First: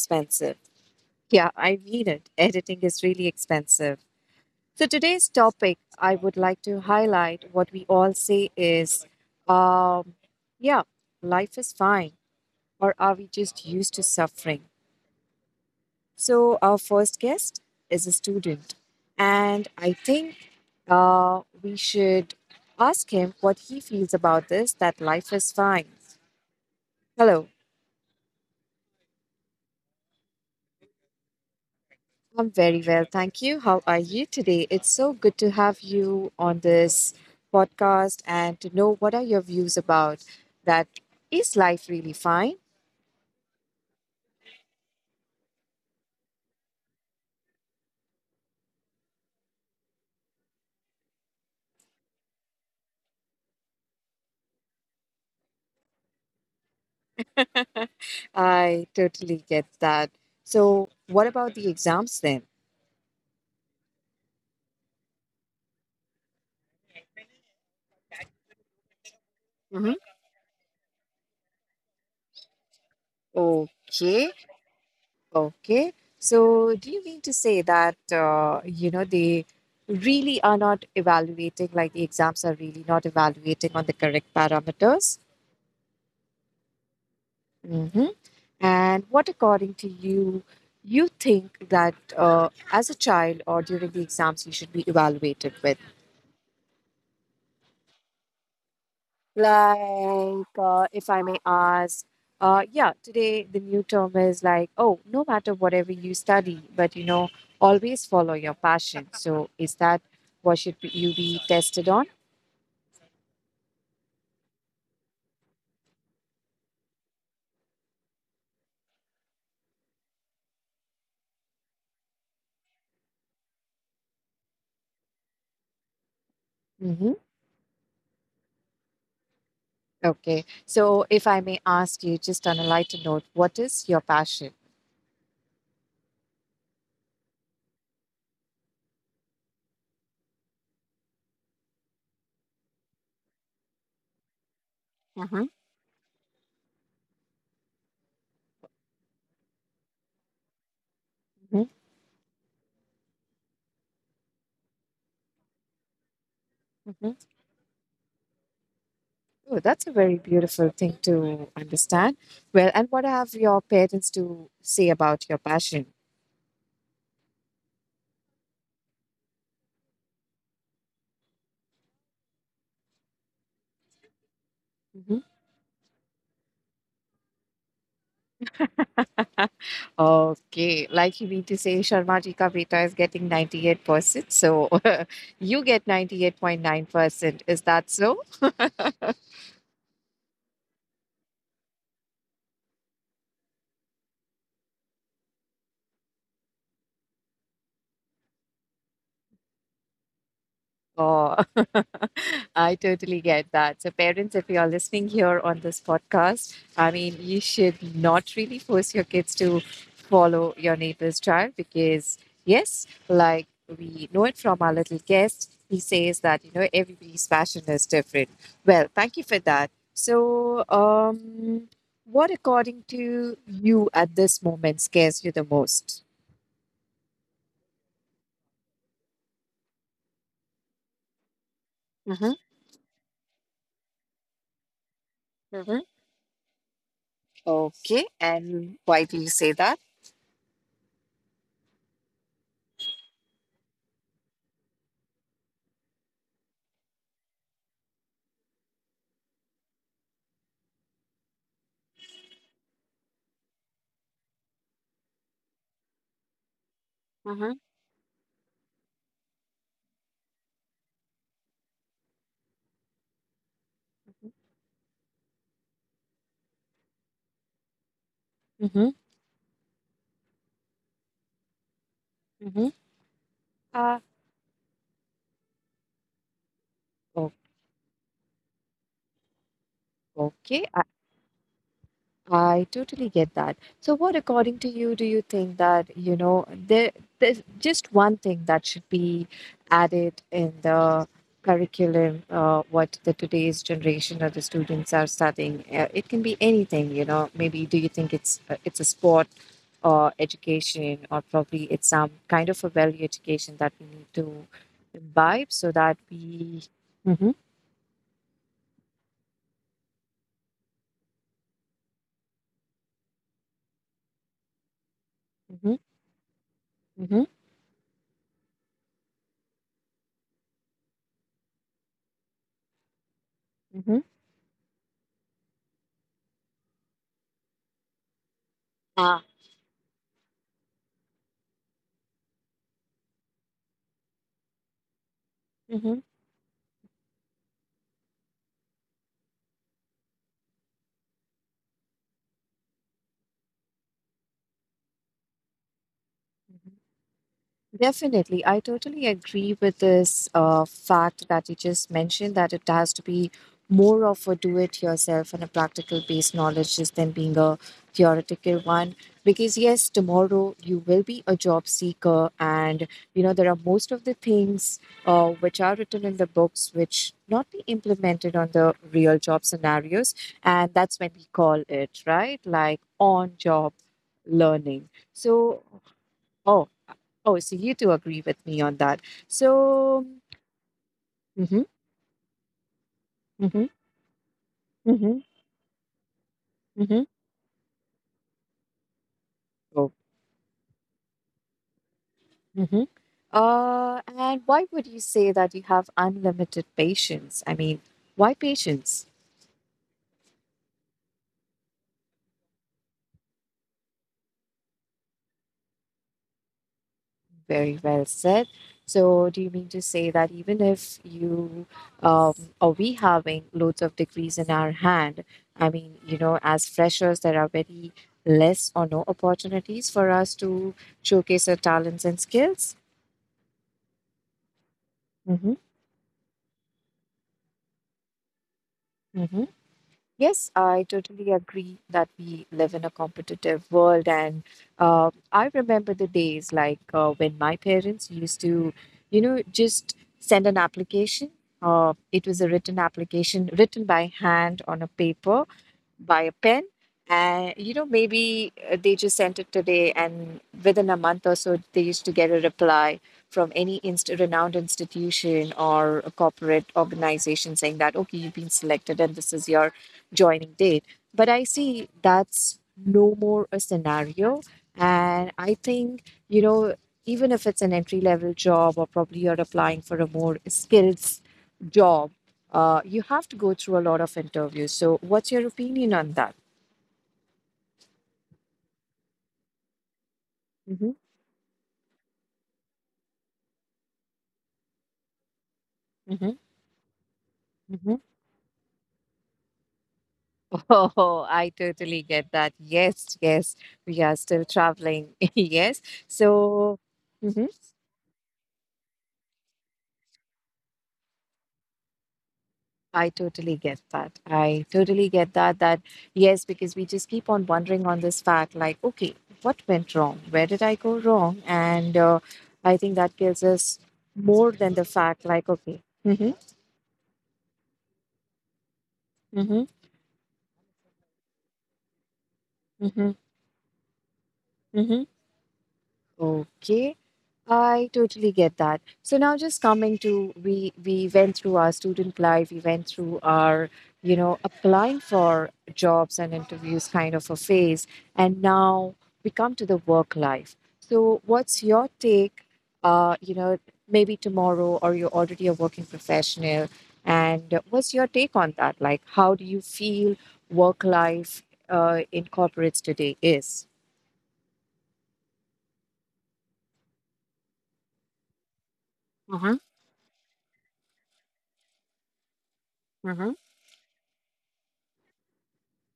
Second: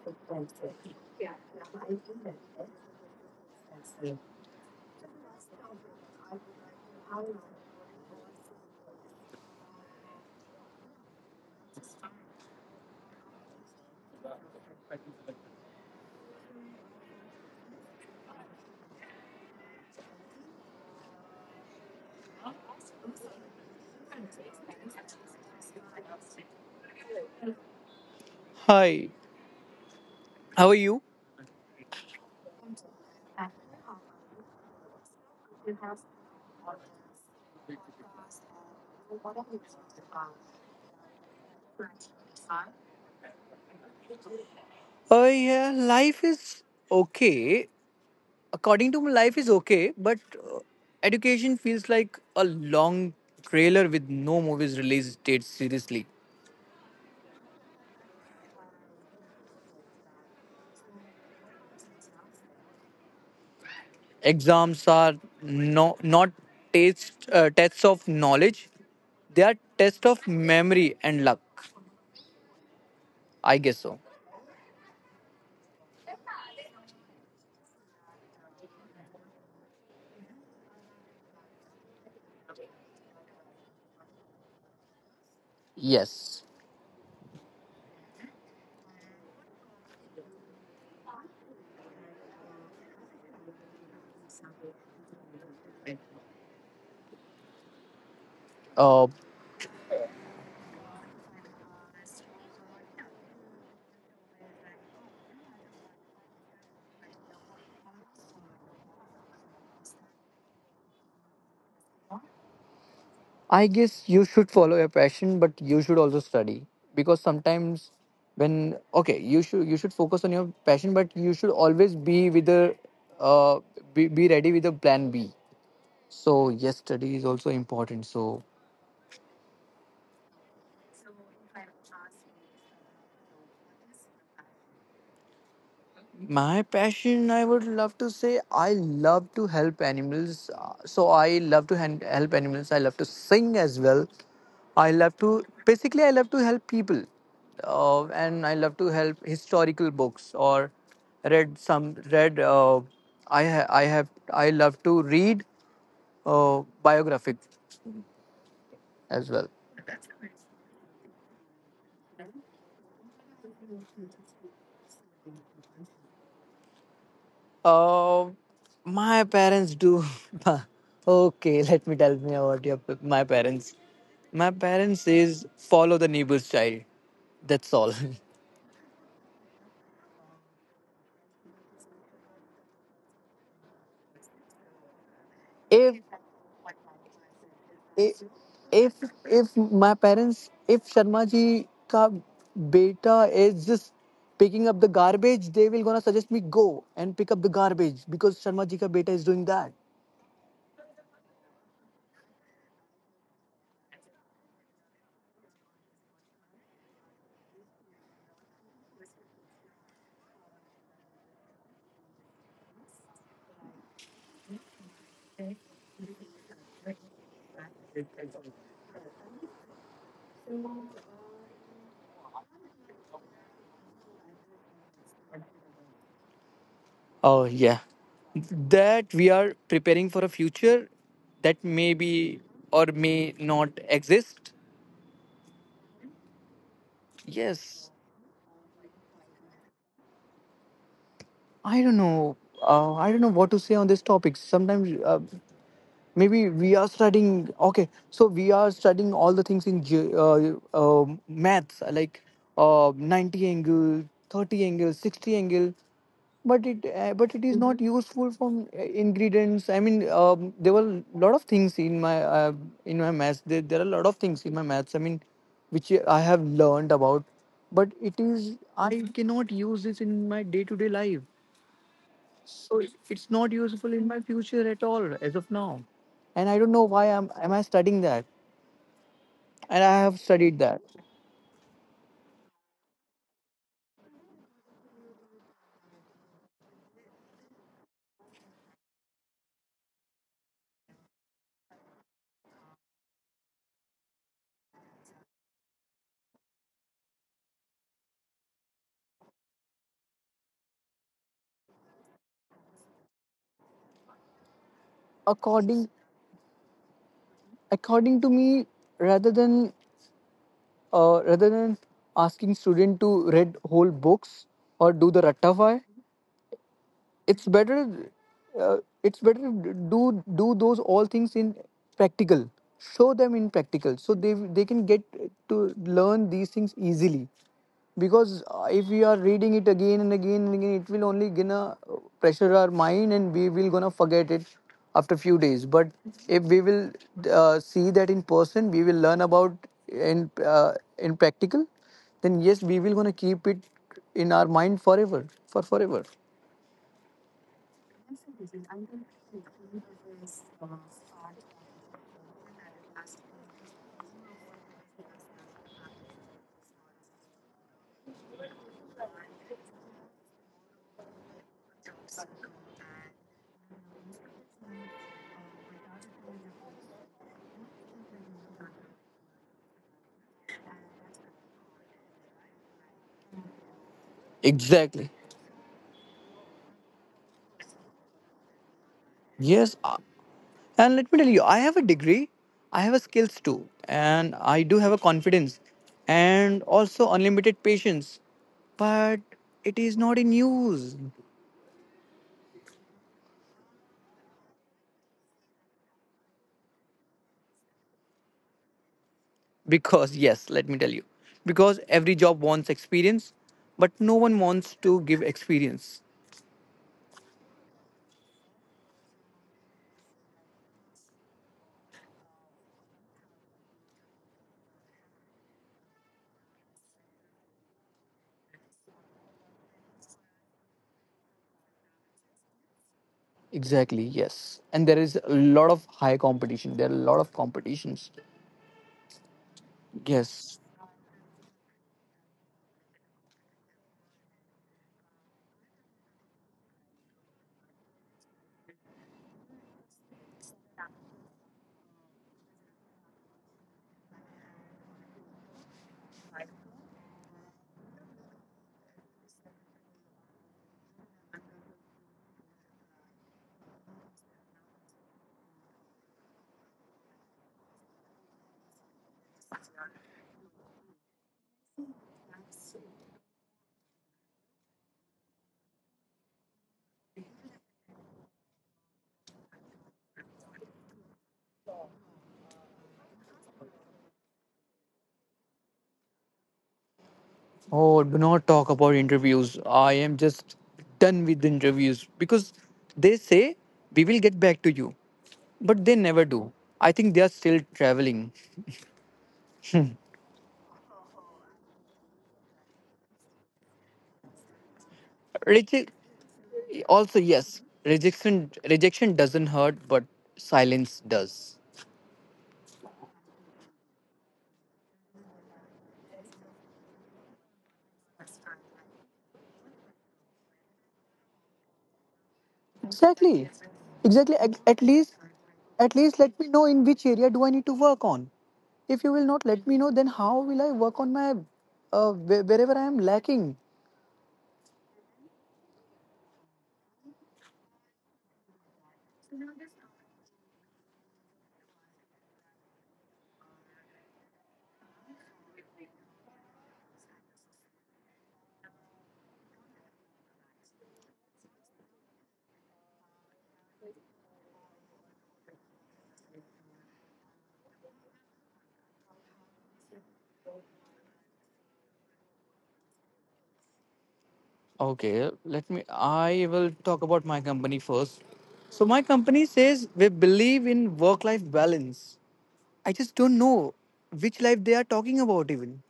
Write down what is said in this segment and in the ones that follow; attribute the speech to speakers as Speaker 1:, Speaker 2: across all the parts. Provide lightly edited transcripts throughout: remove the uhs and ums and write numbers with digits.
Speaker 1: expensive. Yeah, I mean it. Editing is really expensive. So, today's topic, I would like to highlight what we all say is um, yeah, life is fine, or are we just used to suffering? So, our first guest is a student, and I think we should ask him what he feels about this that life is fine. Hello.
Speaker 2: Hi, how are you?
Speaker 1: I'm very well, thank you. How are you today? It's so good to have you on this podcast and to know what are your views about that. Is life really fine?
Speaker 2: Yeah, life is okay. According to me, life is okay, but education feels like a long trailer with no movies released dates, seriously.
Speaker 1: I totally get that. So, what about the exams then?
Speaker 2: Exams are, no, not tests of knowledge, they are tests
Speaker 1: Hmm.
Speaker 2: of memory and luck. I guess so.
Speaker 1: Okay, okay. So, do you mean to say that they really are not evaluating, like the exams are really not evaluating on the correct parameters?
Speaker 2: Yes.
Speaker 1: Mhm. And what, according to you, you think that as a child or during the exams you should be evaluated with?
Speaker 2: Uh,
Speaker 1: Like, if I may ask, yeah, today the new term is like, oh, no matter whatever you study, but always follow your passion. So, is that what you be tested on?
Speaker 2: I guess you should follow your passion, but you should also study, because sometimes when, okay, you should focus on your passion, but you should always be with a uh, be ready with a plan B. So yes, study
Speaker 1: Mhm.
Speaker 2: is also important. So
Speaker 1: Okay. So, if I may ask you, just on a lighter note, what is your passion?
Speaker 2: my passion, I would love to say, I love to help animals. So I love to help animals. I love to sing as well.
Speaker 1: Mhm.
Speaker 2: I love to help people. And I love to help historical books, or read
Speaker 1: Mhm,
Speaker 2: some, read, uh, I, ha- I have, I love to read
Speaker 1: mhm.
Speaker 2: biographic as well.
Speaker 1: Oh, that's a very beautiful thing to understand. Well, and what have your parents to say about your passion?
Speaker 2: Uh, my parents do. Okay, let me tell me about your my parents. My parents
Speaker 1: Mhm.
Speaker 2: says, follow the neighbor's child. That's all.
Speaker 1: Okay, like you mean to say, Sharma ji ka beta is getting 98%, so you get
Speaker 2: if
Speaker 1: 98.9%. Is that so?
Speaker 2: if if if my parents if Sharma ji ka beta is just picking up the garbage, they will gonna suggest me go and pick up the garbage, because Sharma ji ka beta is doing that.
Speaker 1: Oh, I totally get that. So, parents, if you're listening here on this podcast, I mean, you should not really force your kids to follow your neighbor's child because, yes, like we know it from our little guest, he says that, everybody's passion is different. Well, thank you for that. So, what according to you at this moment scares you the most?
Speaker 2: Oh, yeah. That we are preparing for a future that may
Speaker 1: Mm-hmm,
Speaker 2: be or may not exist.
Speaker 1: mm-hmm.
Speaker 2: Yes.
Speaker 1: Okay. And why do you say that?
Speaker 2: I don't know. I don't know what to say on this topic. Sometimes, maybe we are studying, okay, so we are studying all the things in maths, like 90 angle, 30 angle, 60 angle, but it
Speaker 1: Mm-hmm.
Speaker 2: is not useful. From ingredients, I mean, there were a lot of things in my maths, there are a lot of things in my maths, I mean, which I have learned about, but it is,
Speaker 1: Mm-hmm.
Speaker 2: I cannot use this in my day to day life,
Speaker 1: Mm-hmm.
Speaker 2: so it's not useful
Speaker 1: Uh,
Speaker 2: in my future at all as of now. And I don't know why I'm
Speaker 1: o-
Speaker 2: am I studying that. And I have studied
Speaker 1: okay, I,
Speaker 2: that.
Speaker 1: I totally get that. So, what, according to you, do you think that, there's just one thing that should be added in the curriculum, what the today's generation or the students are studying? It can be anything. Maybe do you think it's a sport or education, or probably it's some kind of a value education that we need to imbibe so
Speaker 2: According
Speaker 1: that we. Mm-hmm.
Speaker 2: according to me, rather than rather than asking student to read whole books or do the
Speaker 1: Mm-hmm.
Speaker 2: rattafai,
Speaker 1: Mm-hmm.
Speaker 2: it's better, uh, it's better, do those all things in practical, show them in
Speaker 1: Mm-hmm.
Speaker 2: practical, so they can get to learn these things easily, because if we are
Speaker 1: Ah,
Speaker 2: reading it again and again and again, it will only gonna pressure our mind, and we will gonna forget it after few days. But
Speaker 1: mhm,
Speaker 2: if we will see that in person, we will learn about, in uh, in practical, then yes, we will gonna keep it in our mind forever, forever.
Speaker 1: mhm. Definitely. I totally agree with this fact that you just mentioned that it has to be more of a do it yourself and a practical based knowledge just than being a theoretical one. Because, yes, tomorrow you will be a job seeker, and there are most of the things which are written in the books which not be implemented on the real job scenarios. And that's when we call it, right? Like on job learning.
Speaker 2: Exactly.
Speaker 1: So Oh, oh, so you do agree with me on that.
Speaker 2: Yes. uh,
Speaker 1: So,
Speaker 2: And let me tell you, I
Speaker 1: mm-hmm,
Speaker 2: have a degree, I have a skills
Speaker 1: mm-hmm,
Speaker 2: too, and I do have a
Speaker 1: mm-hmm,
Speaker 2: confidence, and
Speaker 1: mm-hmm.
Speaker 2: also unlimited patience. But it
Speaker 1: Oh,
Speaker 2: is not in use.
Speaker 1: mm-hmm. And why would you say that you have unlimited patience? I mean, why patience?
Speaker 2: Because, yes, let me tell you, because every job wants experience, but no one wants to give experience.
Speaker 1: Very well said. So, do you mean to say that even if you um, or we having loads of degrees in our hand, I mean, as freshers, there are very less or no opportunities for us to showcase our talents and skills?
Speaker 2: Exactly, yes. And there is a lot of high competition, there are a lot of competitions.
Speaker 1: Mm-hmm. Yes,
Speaker 2: Yes.
Speaker 1: I totally agree that we live in a competitive world. And I remember the days like when my parents used to, just send an application. It was a written application written by hand on a paper by a pen. And, maybe they just sent it today, and within a month or so, they used to get a reply from any renowned institution or a corporate organization saying that, okay, you've been selected and this is your joining date. But I see that's no more a scenario. And I think, you know, even if it's an entry level job or probably you're applying for a more skills job, you have to go through a lot of interviews. So, what's your opinion on that?
Speaker 2: Oh, do not talk about interviews. I am just
Speaker 1: Hmm.
Speaker 2: done with interviews, because they say we will get back to you, but they never
Speaker 1: Hmm.
Speaker 2: do. I think they are still
Speaker 1: Hmm.
Speaker 2: traveling.
Speaker 1: Oh, I totally get that. Yes, yes, we are still traveling. Yes.
Speaker 2: Reje-
Speaker 1: So,
Speaker 2: Also, yes, rejection doesn't hurt, but silence does.
Speaker 1: I totally get that. I totally get that. That, yes, because we just keep on wondering on this fact like, okay, what went wrong? Where did I go wrong? And I think that gives
Speaker 2: Exactly.
Speaker 1: us
Speaker 2: Exactly.
Speaker 1: more
Speaker 2: At,
Speaker 1: than
Speaker 2: at
Speaker 1: the
Speaker 2: least
Speaker 1: fact like, okay,
Speaker 2: at least
Speaker 1: mm-hmm,
Speaker 2: let me know in which area do I need to work on. If you will not
Speaker 1: mm-hmm,
Speaker 2: let me know, then how will I work on my wherever I am
Speaker 1: mm-hmm,
Speaker 2: lacking?
Speaker 1: mm-hmm. Okay, I totally get that. So now just coming to we went through our student life, we went through our applying for jobs and interviews kind of a phase, and now we come to the work life. So what's your take? Uh, you know, maybe tomorrow or you're already a working professional, and what's your take on that? Like, how do you feel work life in corporates today is?
Speaker 2: Okay, let me. I will talk about my company first. So, my company
Speaker 1: Mm-hmm,
Speaker 2: says we believe in work life balance. I just
Speaker 1: mm-hmm.
Speaker 2: don't know which life they are talking about, even.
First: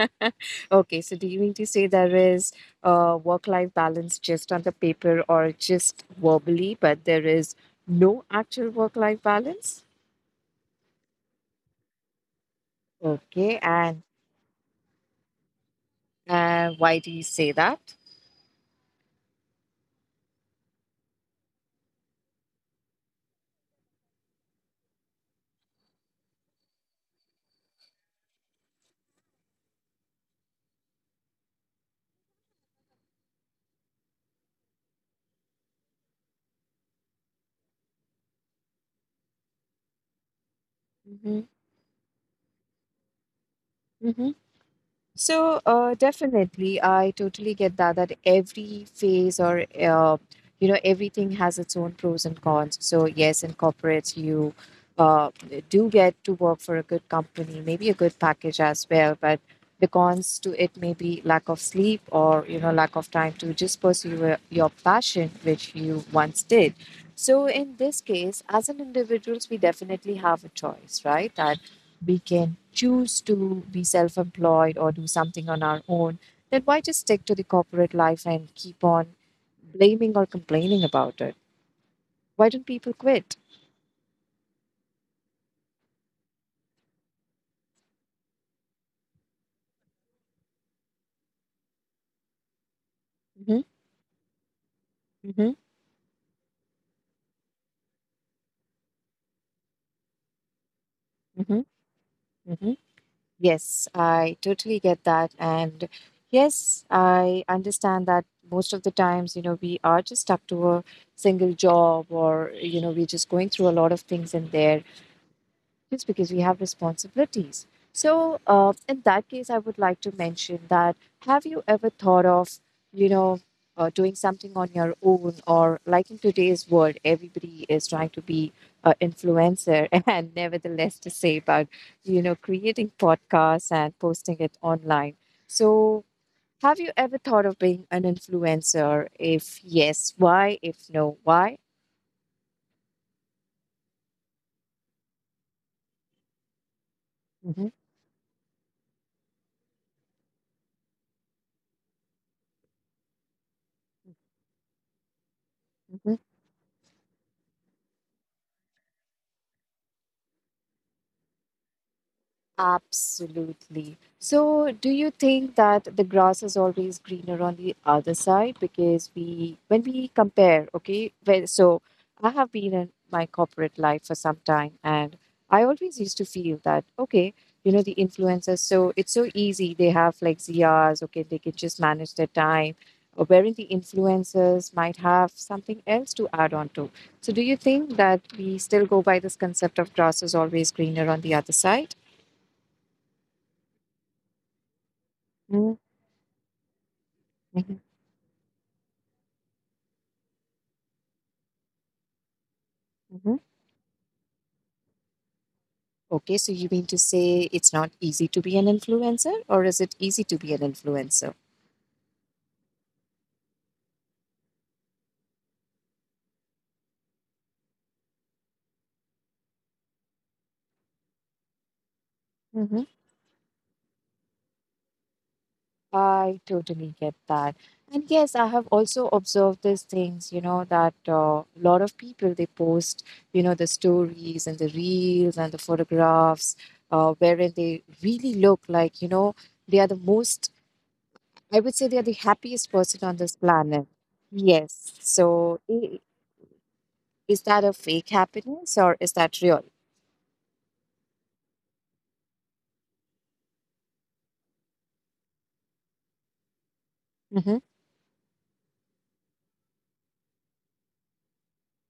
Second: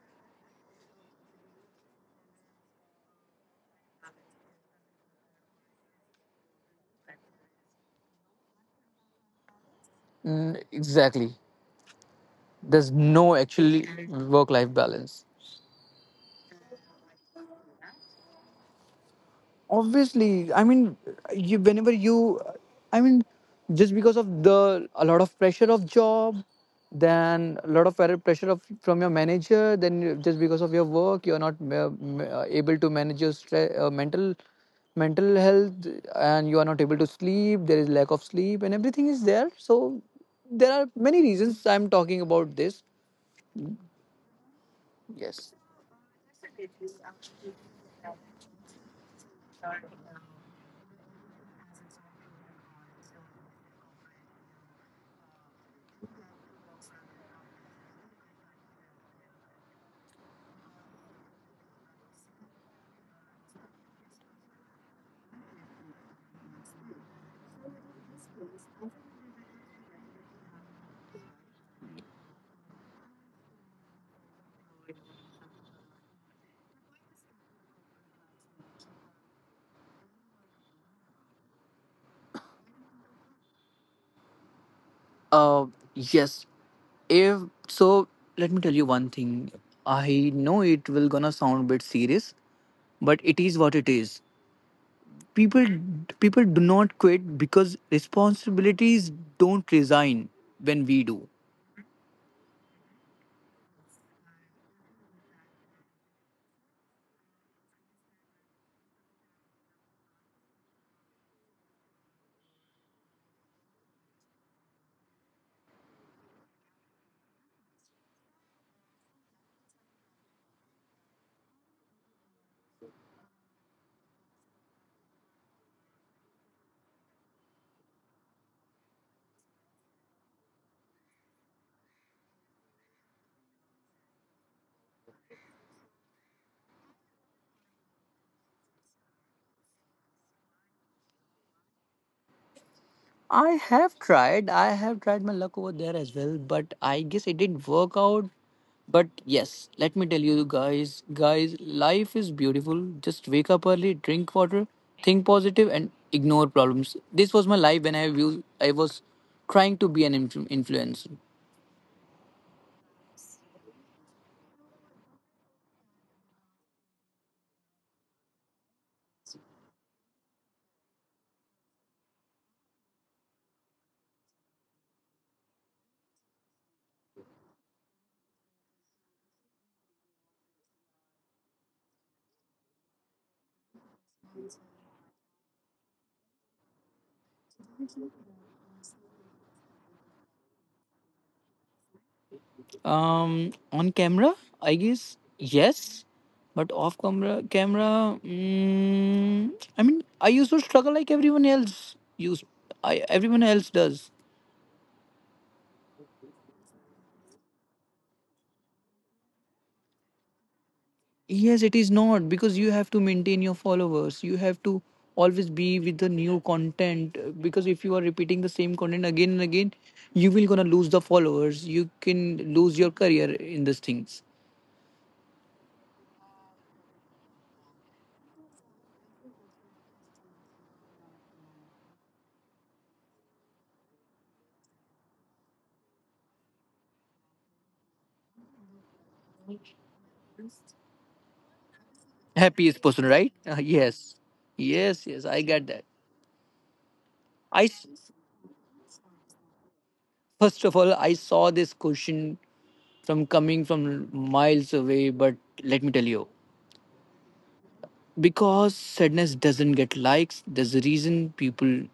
Speaker 1: Okay, so do you mean to say there is work-life balance just on the paper or just verbally, but there is no actual work-life balance?
Speaker 2: Mm, exactly. There's no
Speaker 1: Okay,
Speaker 2: actually
Speaker 1: and
Speaker 2: work life balance.
Speaker 1: why do you say that?
Speaker 2: Obviously, I mean, you whenever you, I mean, just because of the a lot of pressure of job, then a lot of pressure from your manager, then just because of your work, you're not able to manage your mental health, and you are not able to sleep, there is lack of sleep and everything is there. So there are many
Speaker 1: Mm-hmm.
Speaker 2: reasons I'm talking about this. Yes.
Speaker 1: So, definitely, I totally get that that every phase or everything has its own pros and cons. So yes, in corporates you uh, do get to work for a good company, maybe a good package as well. But the cons to it may be lack of sleep or lack of time to just pursue your passion, which you once did. So in this case, as an individuals, we definitely have a choice, right? We can choose to be self employed or do something on our own, then why just stick to the corporate life and keep on blaming or complaining about it? Why don't people quit?
Speaker 2: Uh, yes. If so, let me tell you one thing. I know it will gonna sound a bit serious, but it is
Speaker 1: Hmm.
Speaker 2: what it is.
Speaker 1: Hmm.
Speaker 2: People, people do not quit because responsibilities don't resign when we do.
Speaker 1: Hmm. Hmm. Yes, I totally get that. And yes, I understand that most of the times, we are just stuck to a single job or, we're just going through a lot of things in there just because we have responsibilities. So, in that case, I would like to mention that have you ever thought of, you know, doing something on your own, or like in today's world, everybody is trying to be an influencer, and nevertheless, to say about, creating podcasts and posting it online. So, have you ever thought of being an influencer? If yes, why? If no, why?
Speaker 2: I have tried. I have tried my luck over there as well, but I guess it didn't work out. But yes, let me tell you, guys, life is beautiful. Just wake up early, drink water, think positive, and ignore problems. This was my life when I was trying to be an influencer.
Speaker 1: Absolutely. So, do you think that the grass is always greener on the other side? Because we, when we compare, okay, well, so I have been in my corporate life for some time, and I always used to feel that, okay, the influencers, so it's so easy. They have like ZRs, okay, they can just manage their time, or wherein the influencers might have something else to add on to. So, do you think that we still go by this concept of grass is always greener on the other side?
Speaker 2: On camera, I guess yes, but off camera,
Speaker 1: Mhm,
Speaker 2: I mean, I used to struggle like everyone else used. I
Speaker 1: mhm.
Speaker 2: Everyone else does.
Speaker 1: Okay, so you mean to say it's not easy to be an influencer, or is it easy to be an influencer?
Speaker 2: Yes, it is not, because you have to maintain your followers. You have to always be with the new content, because if you are repeating the same content again and again, you will gonna lose the followers. You can lose
Speaker 1: Mm-hmm.
Speaker 2: your career in these things.
Speaker 1: I totally get that. And yes, I have also observed these things, that a lot of people they post, the stories and the reels and the photographs, wherein they really look like, they are the most, I would say they are the happiest
Speaker 2: Happiest person,
Speaker 1: person on
Speaker 2: right?
Speaker 1: this planet.
Speaker 2: Yes,
Speaker 1: Yes.
Speaker 2: yes, yes. I
Speaker 1: So
Speaker 2: get that.
Speaker 1: is
Speaker 2: I
Speaker 1: that a
Speaker 2: s-
Speaker 1: fake happiness or is that real?
Speaker 2: First of all, I saw this question from coming from miles away, but let me tell you, because sadness doesn't get likes. There's a reason people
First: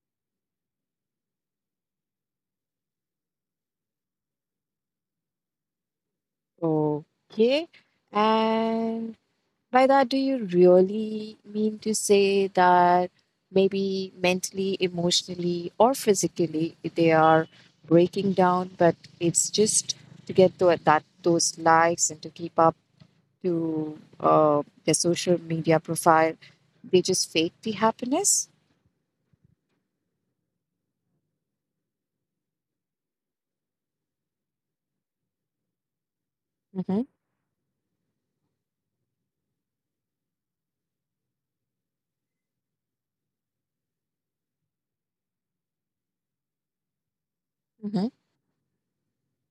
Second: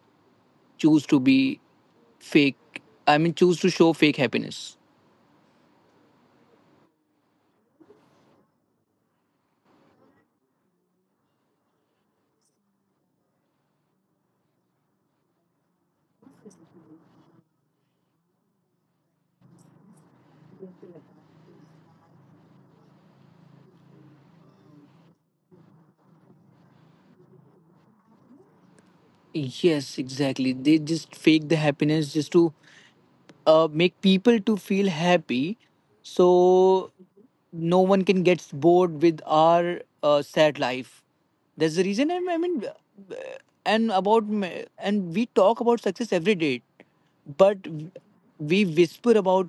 Speaker 2: choose to be fake, I mean, choose to show fake happiness.
Speaker 1: Okay. And by that, do you really mean to say that maybe mentally, emotionally, or physically they are breaking down, but it's just to get to that those likes and to keep up to their social media profile? They just fake the happiness.
Speaker 2: Yes, exactly, they just fake the happiness, just to make people to feel happy, so
Speaker 1: Mm-hmm.
Speaker 2: no one can get bored with our sad life. That's the reason, I mean, and we talk about success every day, but
Speaker 1: Mm-hmm.
Speaker 2: we whisper about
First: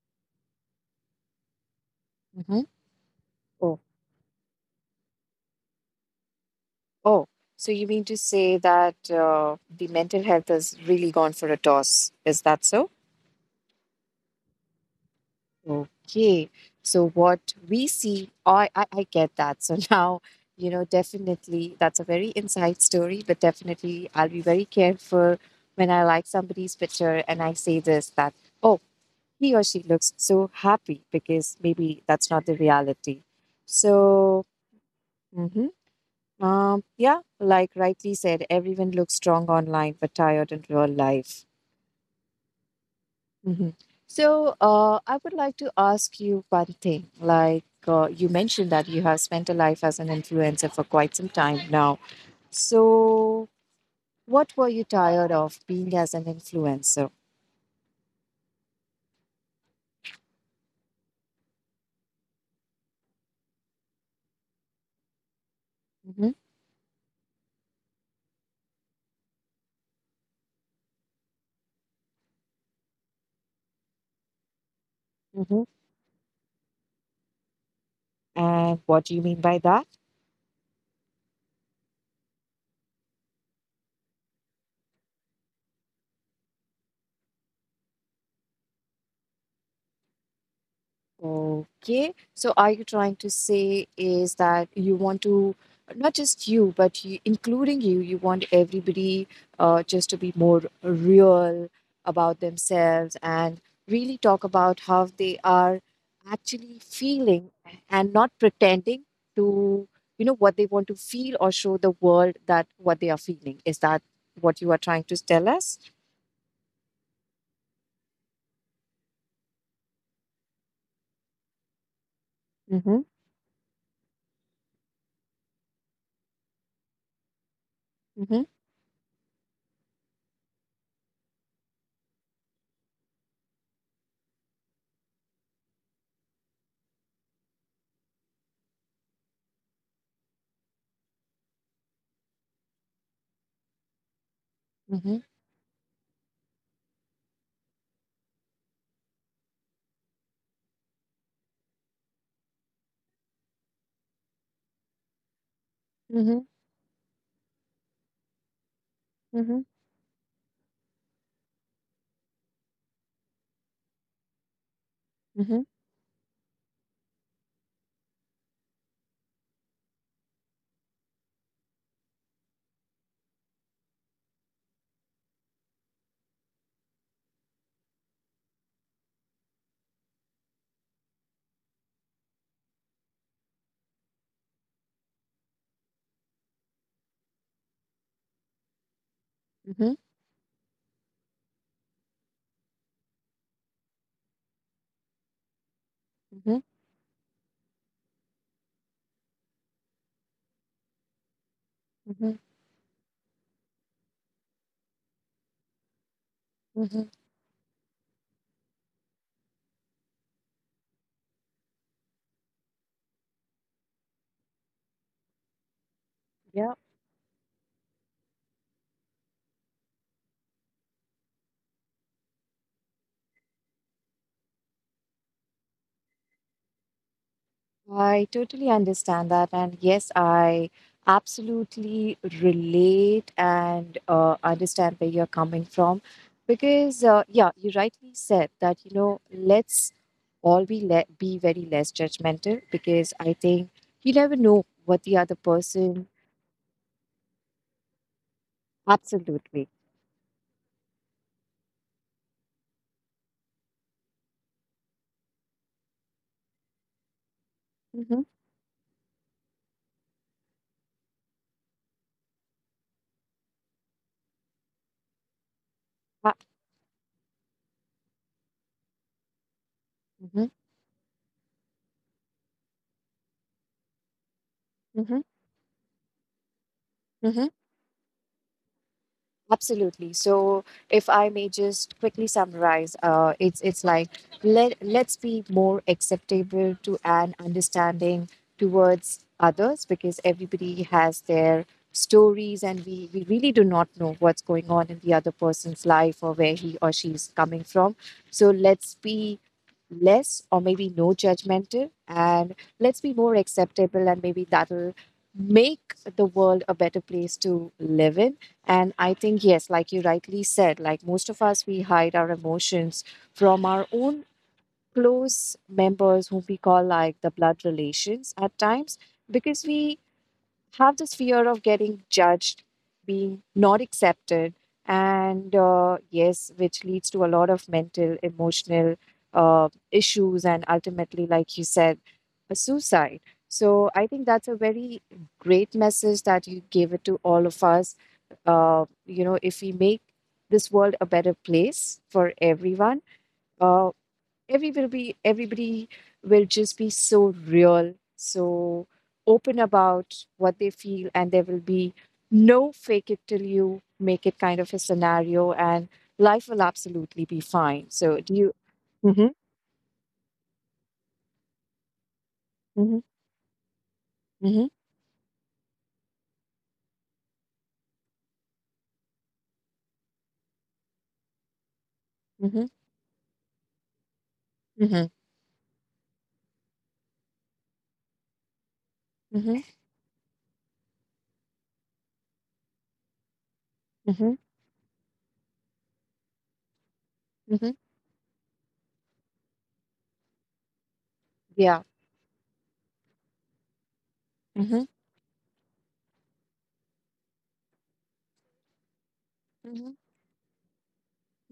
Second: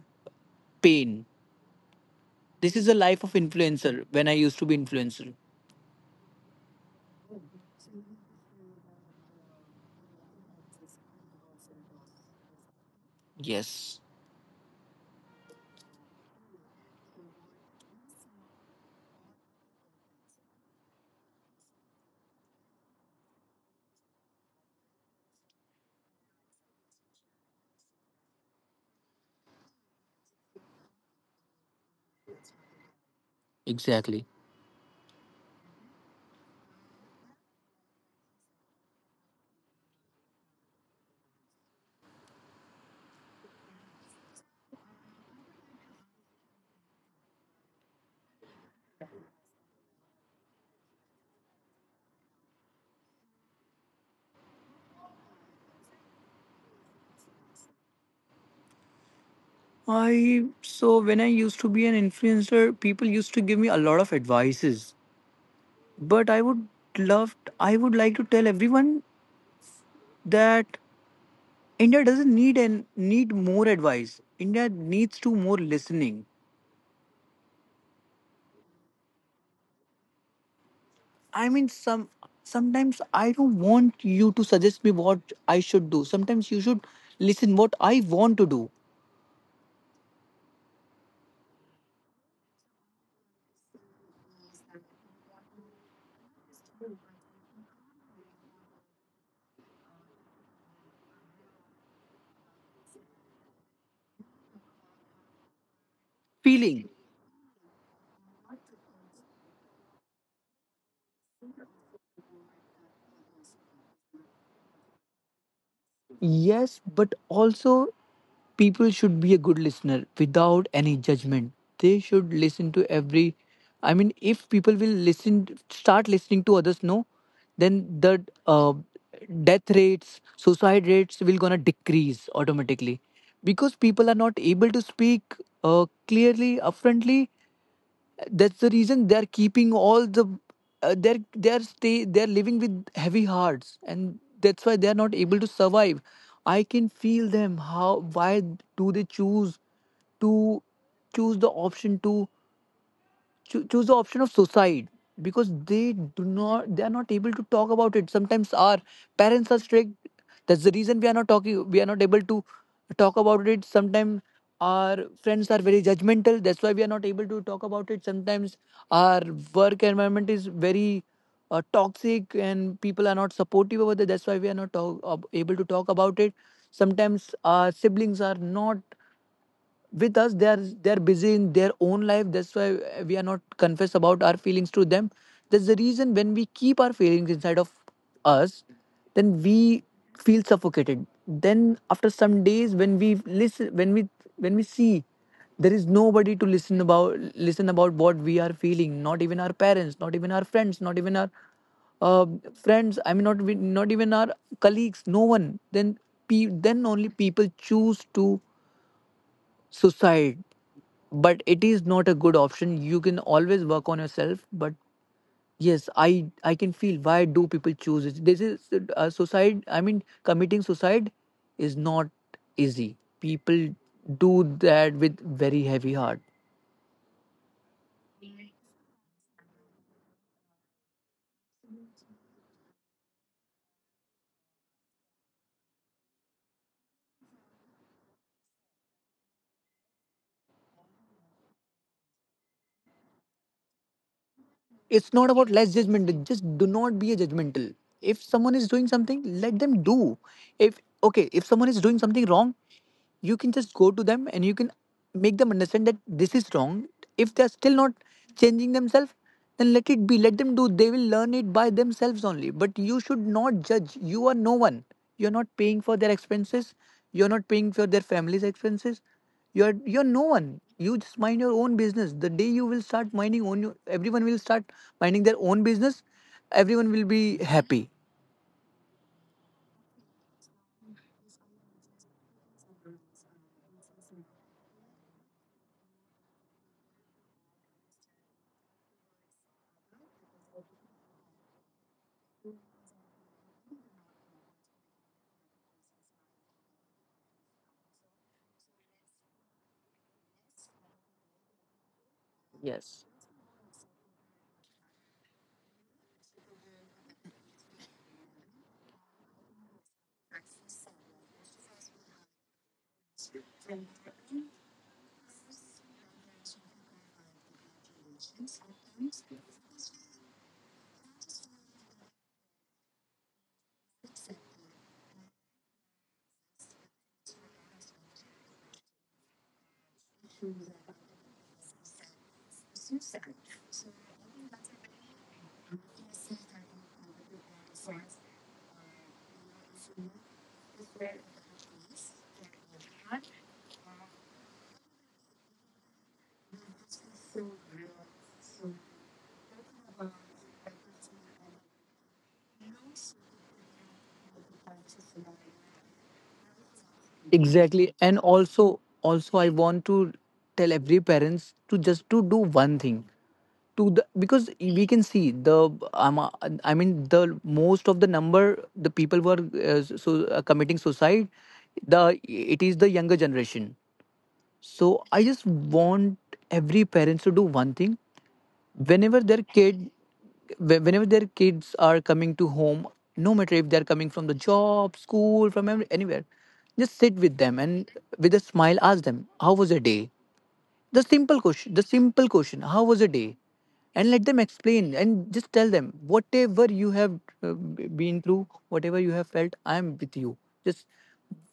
Speaker 2: pain.
Speaker 1: Mm-hmm.
Speaker 2: This is the life of
Speaker 1: Oh,
Speaker 2: influencer, when I used to be influencer.
Speaker 1: oh. So you mean to say that the mental health has really gone for a toss? Is that so?
Speaker 2: Yes,
Speaker 1: Okay. So what we see, I get that. So now, definitely that's a very inside story, but definitely I'll be very careful when I like somebody's picture and I say this that, oh, he or she looks so happy because maybe that's not the reality.
Speaker 2: exactly.
Speaker 1: So, hmm yeah, like rightly said, everyone looks strong online but tired in real life. Mhm. So, I would like to ask you one thing. Like you mentioned that you have spent a life as an influencer for quite some time now. So, what were you tired of being as an influencer?
Speaker 2: I So, when I used to be an influencer, people used to give me a lot of advices. But
Speaker 1: Hmm.
Speaker 2: I would like to tell everyone that India doesn't need, and need more advice. India needs to more
Speaker 1: Hmm.
Speaker 2: listening.
Speaker 1: And what do you mean by that?
Speaker 2: I mean, sometimes I don't want you to suggest me what I should do. Sometimes you should listen what I want to do.
Speaker 1: Okay. So are you trying to say is that you want to not just you, but you, including you, you want everybody just to be more real about themselves and really talk about how they are actually
Speaker 2: Feeling.
Speaker 1: feeling and not pretending to what they want to feel or show the world that what they are feeling. Is that what you are trying to tell us?
Speaker 2: Yes, but also people should be a good listener without any judgment. They should listen to
Speaker 1: Mm-hmm.
Speaker 2: every. I mean, if people will listen, start listening to others, no, then the
Speaker 1: Mm-hmm.
Speaker 2: uh, death rates, suicide rates will gonna decrease automatically, because people are not able to speak, clearly, upfrontly. That's the reason they're keeping all the they're living with heavy hearts, and that's why they're not
Speaker 1: Mm-hmm.
Speaker 2: able to survive. I can feel them, how, why do they choose to, choose the option to choose the option of suicide, because
Speaker 1: Mm-hmm.
Speaker 2: they are not able to talk about it. Sometimes our parents are
Speaker 1: Mm-hmm.
Speaker 2: strict, that's the reason we are not talking, we are not able to talk about it. Sometimes our friends are
Speaker 1: Mm-hmm.
Speaker 2: very judgmental, that's why we are not able to talk about it. Sometimes our work environment is very toxic, and people are not supportive over there, that's why we are not able to talk about it. Sometimes our siblings are not with us, they're busy in their own life, that's why we are not confess about our feelings to them. That's the reason, when we keep our feelings inside of us, then we
Speaker 1: Mm-hmm.
Speaker 2: feel suffocated. Then after some days, when we listen, when we see there is nobody to listen about, listen about what we are feeling, not even our parents, not even our friends, not even our uh,
Speaker 1: Mm-hmm.
Speaker 2: friends, I mean, not even our colleagues, no one, then only
Speaker 1: Mm-hmm.
Speaker 2: people choose to suicide. But it is not a good option, you can always work on yourself. But yes, I can
Speaker 1: Yeah,
Speaker 2: feel why do people choose it. This is suicide, I mean, committing suicide is not easy, people do that with very heavy heart.
Speaker 1: I totally understand that. And yes, I absolutely relate and understand where you're coming from. Because, yeah, you rightly said that, you know, let's all be, be very less judgmental because I think you never know
Speaker 2: It's
Speaker 1: what the
Speaker 2: not
Speaker 1: other
Speaker 2: about less
Speaker 1: person.
Speaker 2: judgmental, just do not be a judgmental. If someone is doing something, let
Speaker 1: Absolutely.
Speaker 2: them do. If someone is doing something wrong, you can just go to them, and you can make them understand that this is wrong. If they're still not
Speaker 1: Mm-hmm.
Speaker 2: changing themselves, then let it be, let them do, they will learn it by themselves only. But you should not judge, you are no one, you're not paying for their expenses, you're not paying for their family's expenses, you're no
Speaker 1: Mm-hmm.
Speaker 2: one, you just mind your own business. The day you will start minding own, everyone will start minding
Speaker 1: Mm-hmm.
Speaker 2: their own business, everyone will be happy.
Speaker 1: Absolutely. So, if I may just quickly summarize, it's like let's be more acceptable to and understanding towards others because everybody has their stories and we really do not know what's going on in the other person's life or where he or she is coming from. So let's be less or maybe no judgmental and
Speaker 2: Yes.
Speaker 1: let's be more acceptable and maybe that'll make the world a better place to live in. And I think, yes, like you rightly said, like most of us, we hide our emotions from our own close members whom we call like the blood relations at times because we have this fear of getting judged, being not accepted, and yes, which leads to a lot of mental, emotional issues, and ultimately, like you said, a suicide. So I think that's a very great message that you gave it to all of us. You know, if we make this world a better place for everyone, uh, everybody will just be so real, so open about what they feel and there will be no fake it till you make it kind of a scenario and life will absolutely be fine
Speaker 2: Exactly. And
Speaker 1: so do you
Speaker 2: also
Speaker 1: mm-hmm,
Speaker 2: also I want to tell every parents to just to do one
Speaker 1: mm-hmm,
Speaker 2: thing to the, because
Speaker 1: mm-hmm,
Speaker 2: we can see the I mean the most of the number, the people who are committing suicide, the it is the younger generation. So
Speaker 1: mm-hmm,
Speaker 2: I just want every parents to do one thing, whenever their
Speaker 1: mm-hmm,
Speaker 2: whenever their kids are coming to home, no matter if they're coming from the
Speaker 1: mm-hmm,
Speaker 2: job, school, from every, anywhere, just sit with them,
Speaker 1: mm-hmm,
Speaker 2: and with a smile, ask them, how was your day? the simple question the
Speaker 1: yeah
Speaker 2: simple question how was your day? And let them
Speaker 1: mm-hmm,
Speaker 2: explain, and just tell them, whatever you have been through, whatever you have felt, I am with you. Just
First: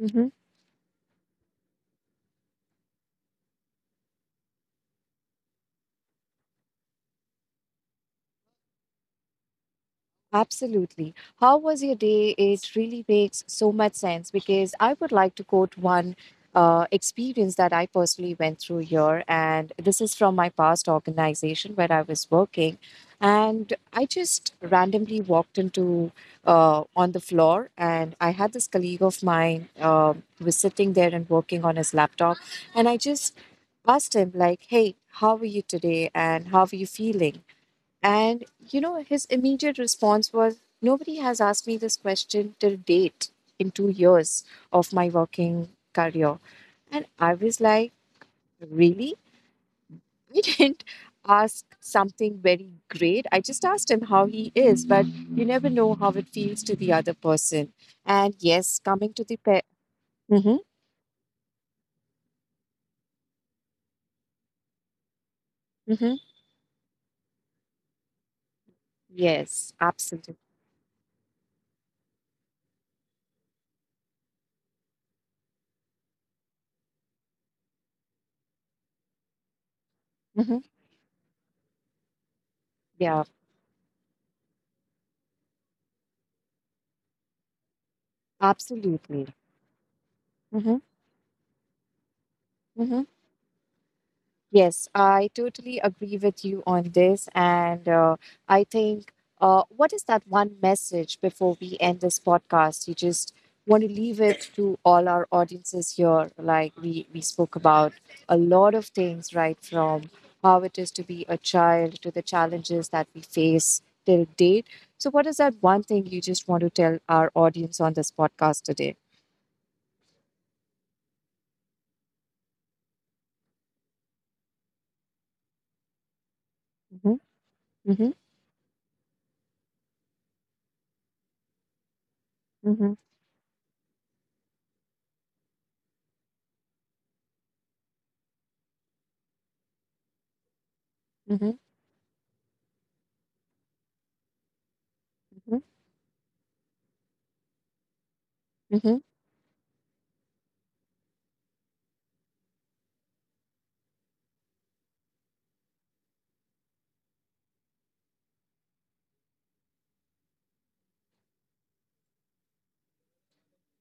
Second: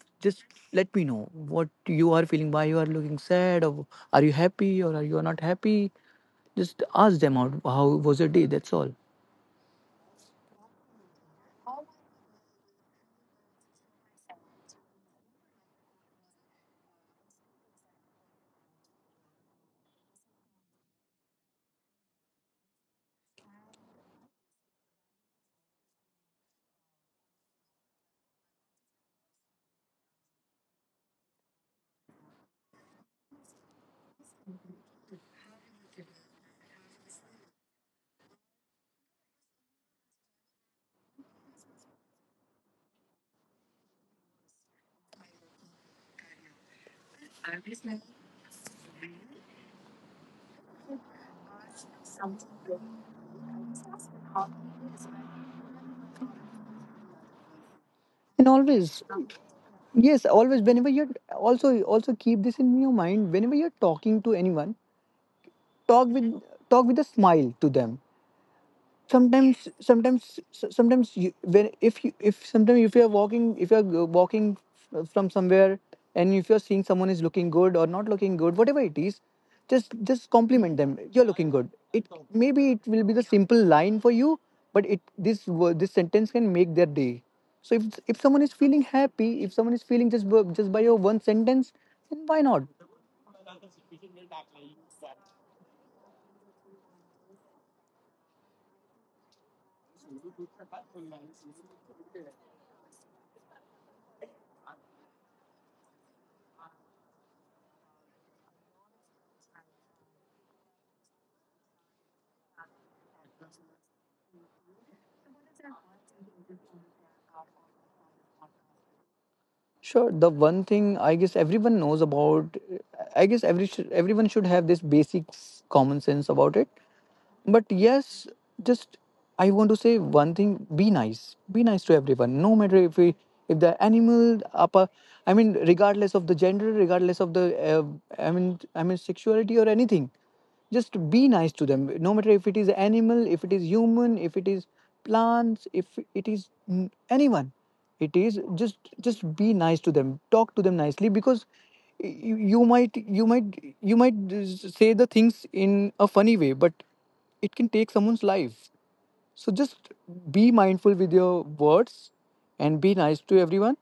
Speaker 1: mm-hmm,
Speaker 2: just let me know what you are feeling, why you are looking sad, or are you happy, or are you not happy, just ask them out, how was your day? That's all.
Speaker 1: Absolutely. How was your day? It really makes so much sense because I would like to quote one experience that I personally went through here. And this is from my past organization where I was working. And I just randomly walked into on the floor, and I had this colleague of mine who was sitting there and working on his laptop. And I just asked him, like, hey, how are you today? And how are you feeling? And, you know, his immediate response was, nobody has asked me this question till date in 2 years of my working career. And I was like, really? I didn't ask something very great. I just asked him how he is, but you never know how it feels to the other person. And
Speaker 2: And
Speaker 1: yes,
Speaker 2: always
Speaker 1: coming to the pair.
Speaker 2: yes
Speaker 1: Hmm.
Speaker 2: always whenever you're, also keep this in your mind, whenever you're talking to anyone, talk
Speaker 1: Hmm.
Speaker 2: with talk with a smile to them. sometimes
Speaker 1: Yes, absolutely.
Speaker 2: sometimes so- sometimes you, when if you if sometimes if you're walking, from somewhere, and if you're seeing someone is looking good or not looking good, whatever it is, just
Speaker 1: Hmm.
Speaker 2: compliment them, you're looking good. It Maybe it will be
Speaker 1: Yeah,
Speaker 2: the simple line for you, but this sentence can make their day. So if someone is feeling
Speaker 1: absolutely.
Speaker 2: happy, if someone is feeling, just
Speaker 1: Hmm.
Speaker 2: by your one sentence, then why not?
Speaker 1: Hmm. Yes, I totally agree with you on this. And I think, what is that one message before we end this podcast? You just want to leave it to all our audiences here. Like we spoke about a lot of things, right? From how it is to be a child to the challenges that we face till date. So, what is that one thing you just want to tell our audience on this podcast today?
Speaker 2: Sure. The one thing I guess everyone knows about, I guess everyone should have this basic common sense about it.
Speaker 1: Mm-hmm,
Speaker 2: But
Speaker 1: mm-hmm,
Speaker 2: yes, just I want to say one thing: be nice. Be nice to everyone, no matter
Speaker 1: mm-hmm,
Speaker 2: if we, if the animal, apa, I mean, regardless of the gender, regardless of the, sexuality or anything. Just be
Speaker 1: mm-hmm,
Speaker 2: nice to them, no matter if it is animal, if it is human, if it is plants, if it is anyone. It is just
Speaker 1: mm-hmm,
Speaker 2: just be nice to them. Talk to them nicely, because you might say the things in a funny way, but it can take someone's life. So just be mindful with your words, and be nice to everyone.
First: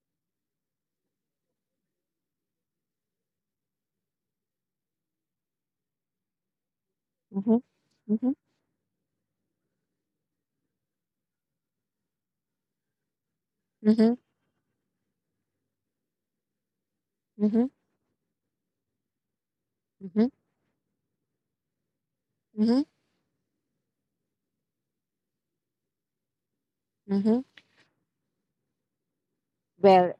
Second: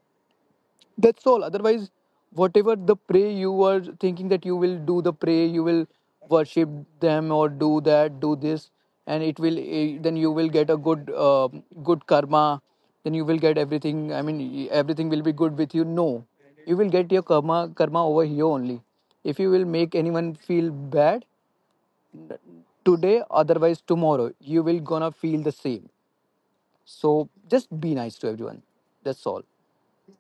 Speaker 2: That's all. Otherwise, whatever the prey you were thinking that you will do the prey, you will worship them, or
Speaker 1: mm-hmm,
Speaker 2: do that,
Speaker 1: mm-hmm,
Speaker 2: do this, and it will then you will get a good karma. Then you will get
Speaker 1: mm-hmm,
Speaker 2: everything. I mean, everything will be good with you. No, you will get your
Speaker 1: mm-hmm.
Speaker 2: karma over here only. If you will make
Speaker 1: Mm-hmm,
Speaker 2: anyone feel bad
Speaker 1: mm-hmm,
Speaker 2: today, otherwise tomorrow you will gonna feel the same. So
Speaker 1: mm-hmm.
Speaker 2: just be nice to everyone, that's all.
Speaker 1: Well,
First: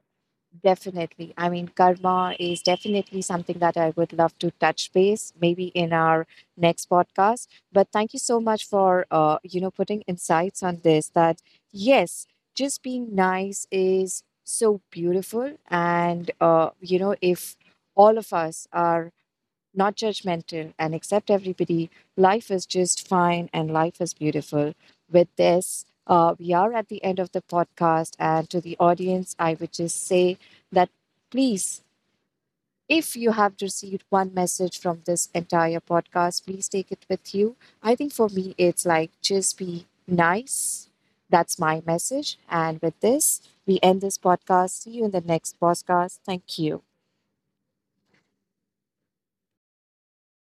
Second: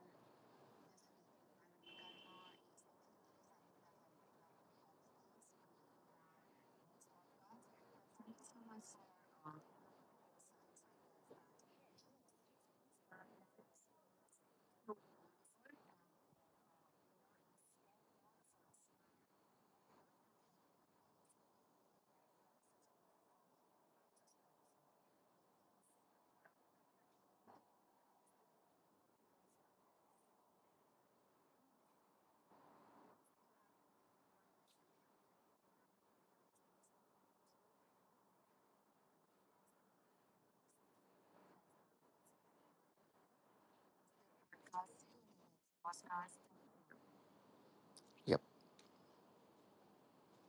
Speaker 1: definitely. I mean, karma is definitely something that I would love to touch base, maybe in our next podcast. But thank you so much for, you know, putting insights on this. That yes, just being nice is so beautiful, and you know, if all of us are not judgmental, and accept everybody. Life is just fine and life is beautiful. With this, we are at the end of the podcast. And to the audience, I would just say that please, if you have received one message from this entire podcast, please take it with you. I think for me, it's like just be nice. That's my message. And with this, we end this podcast. See you in the next podcast. Thank you.
Speaker 2: Yep.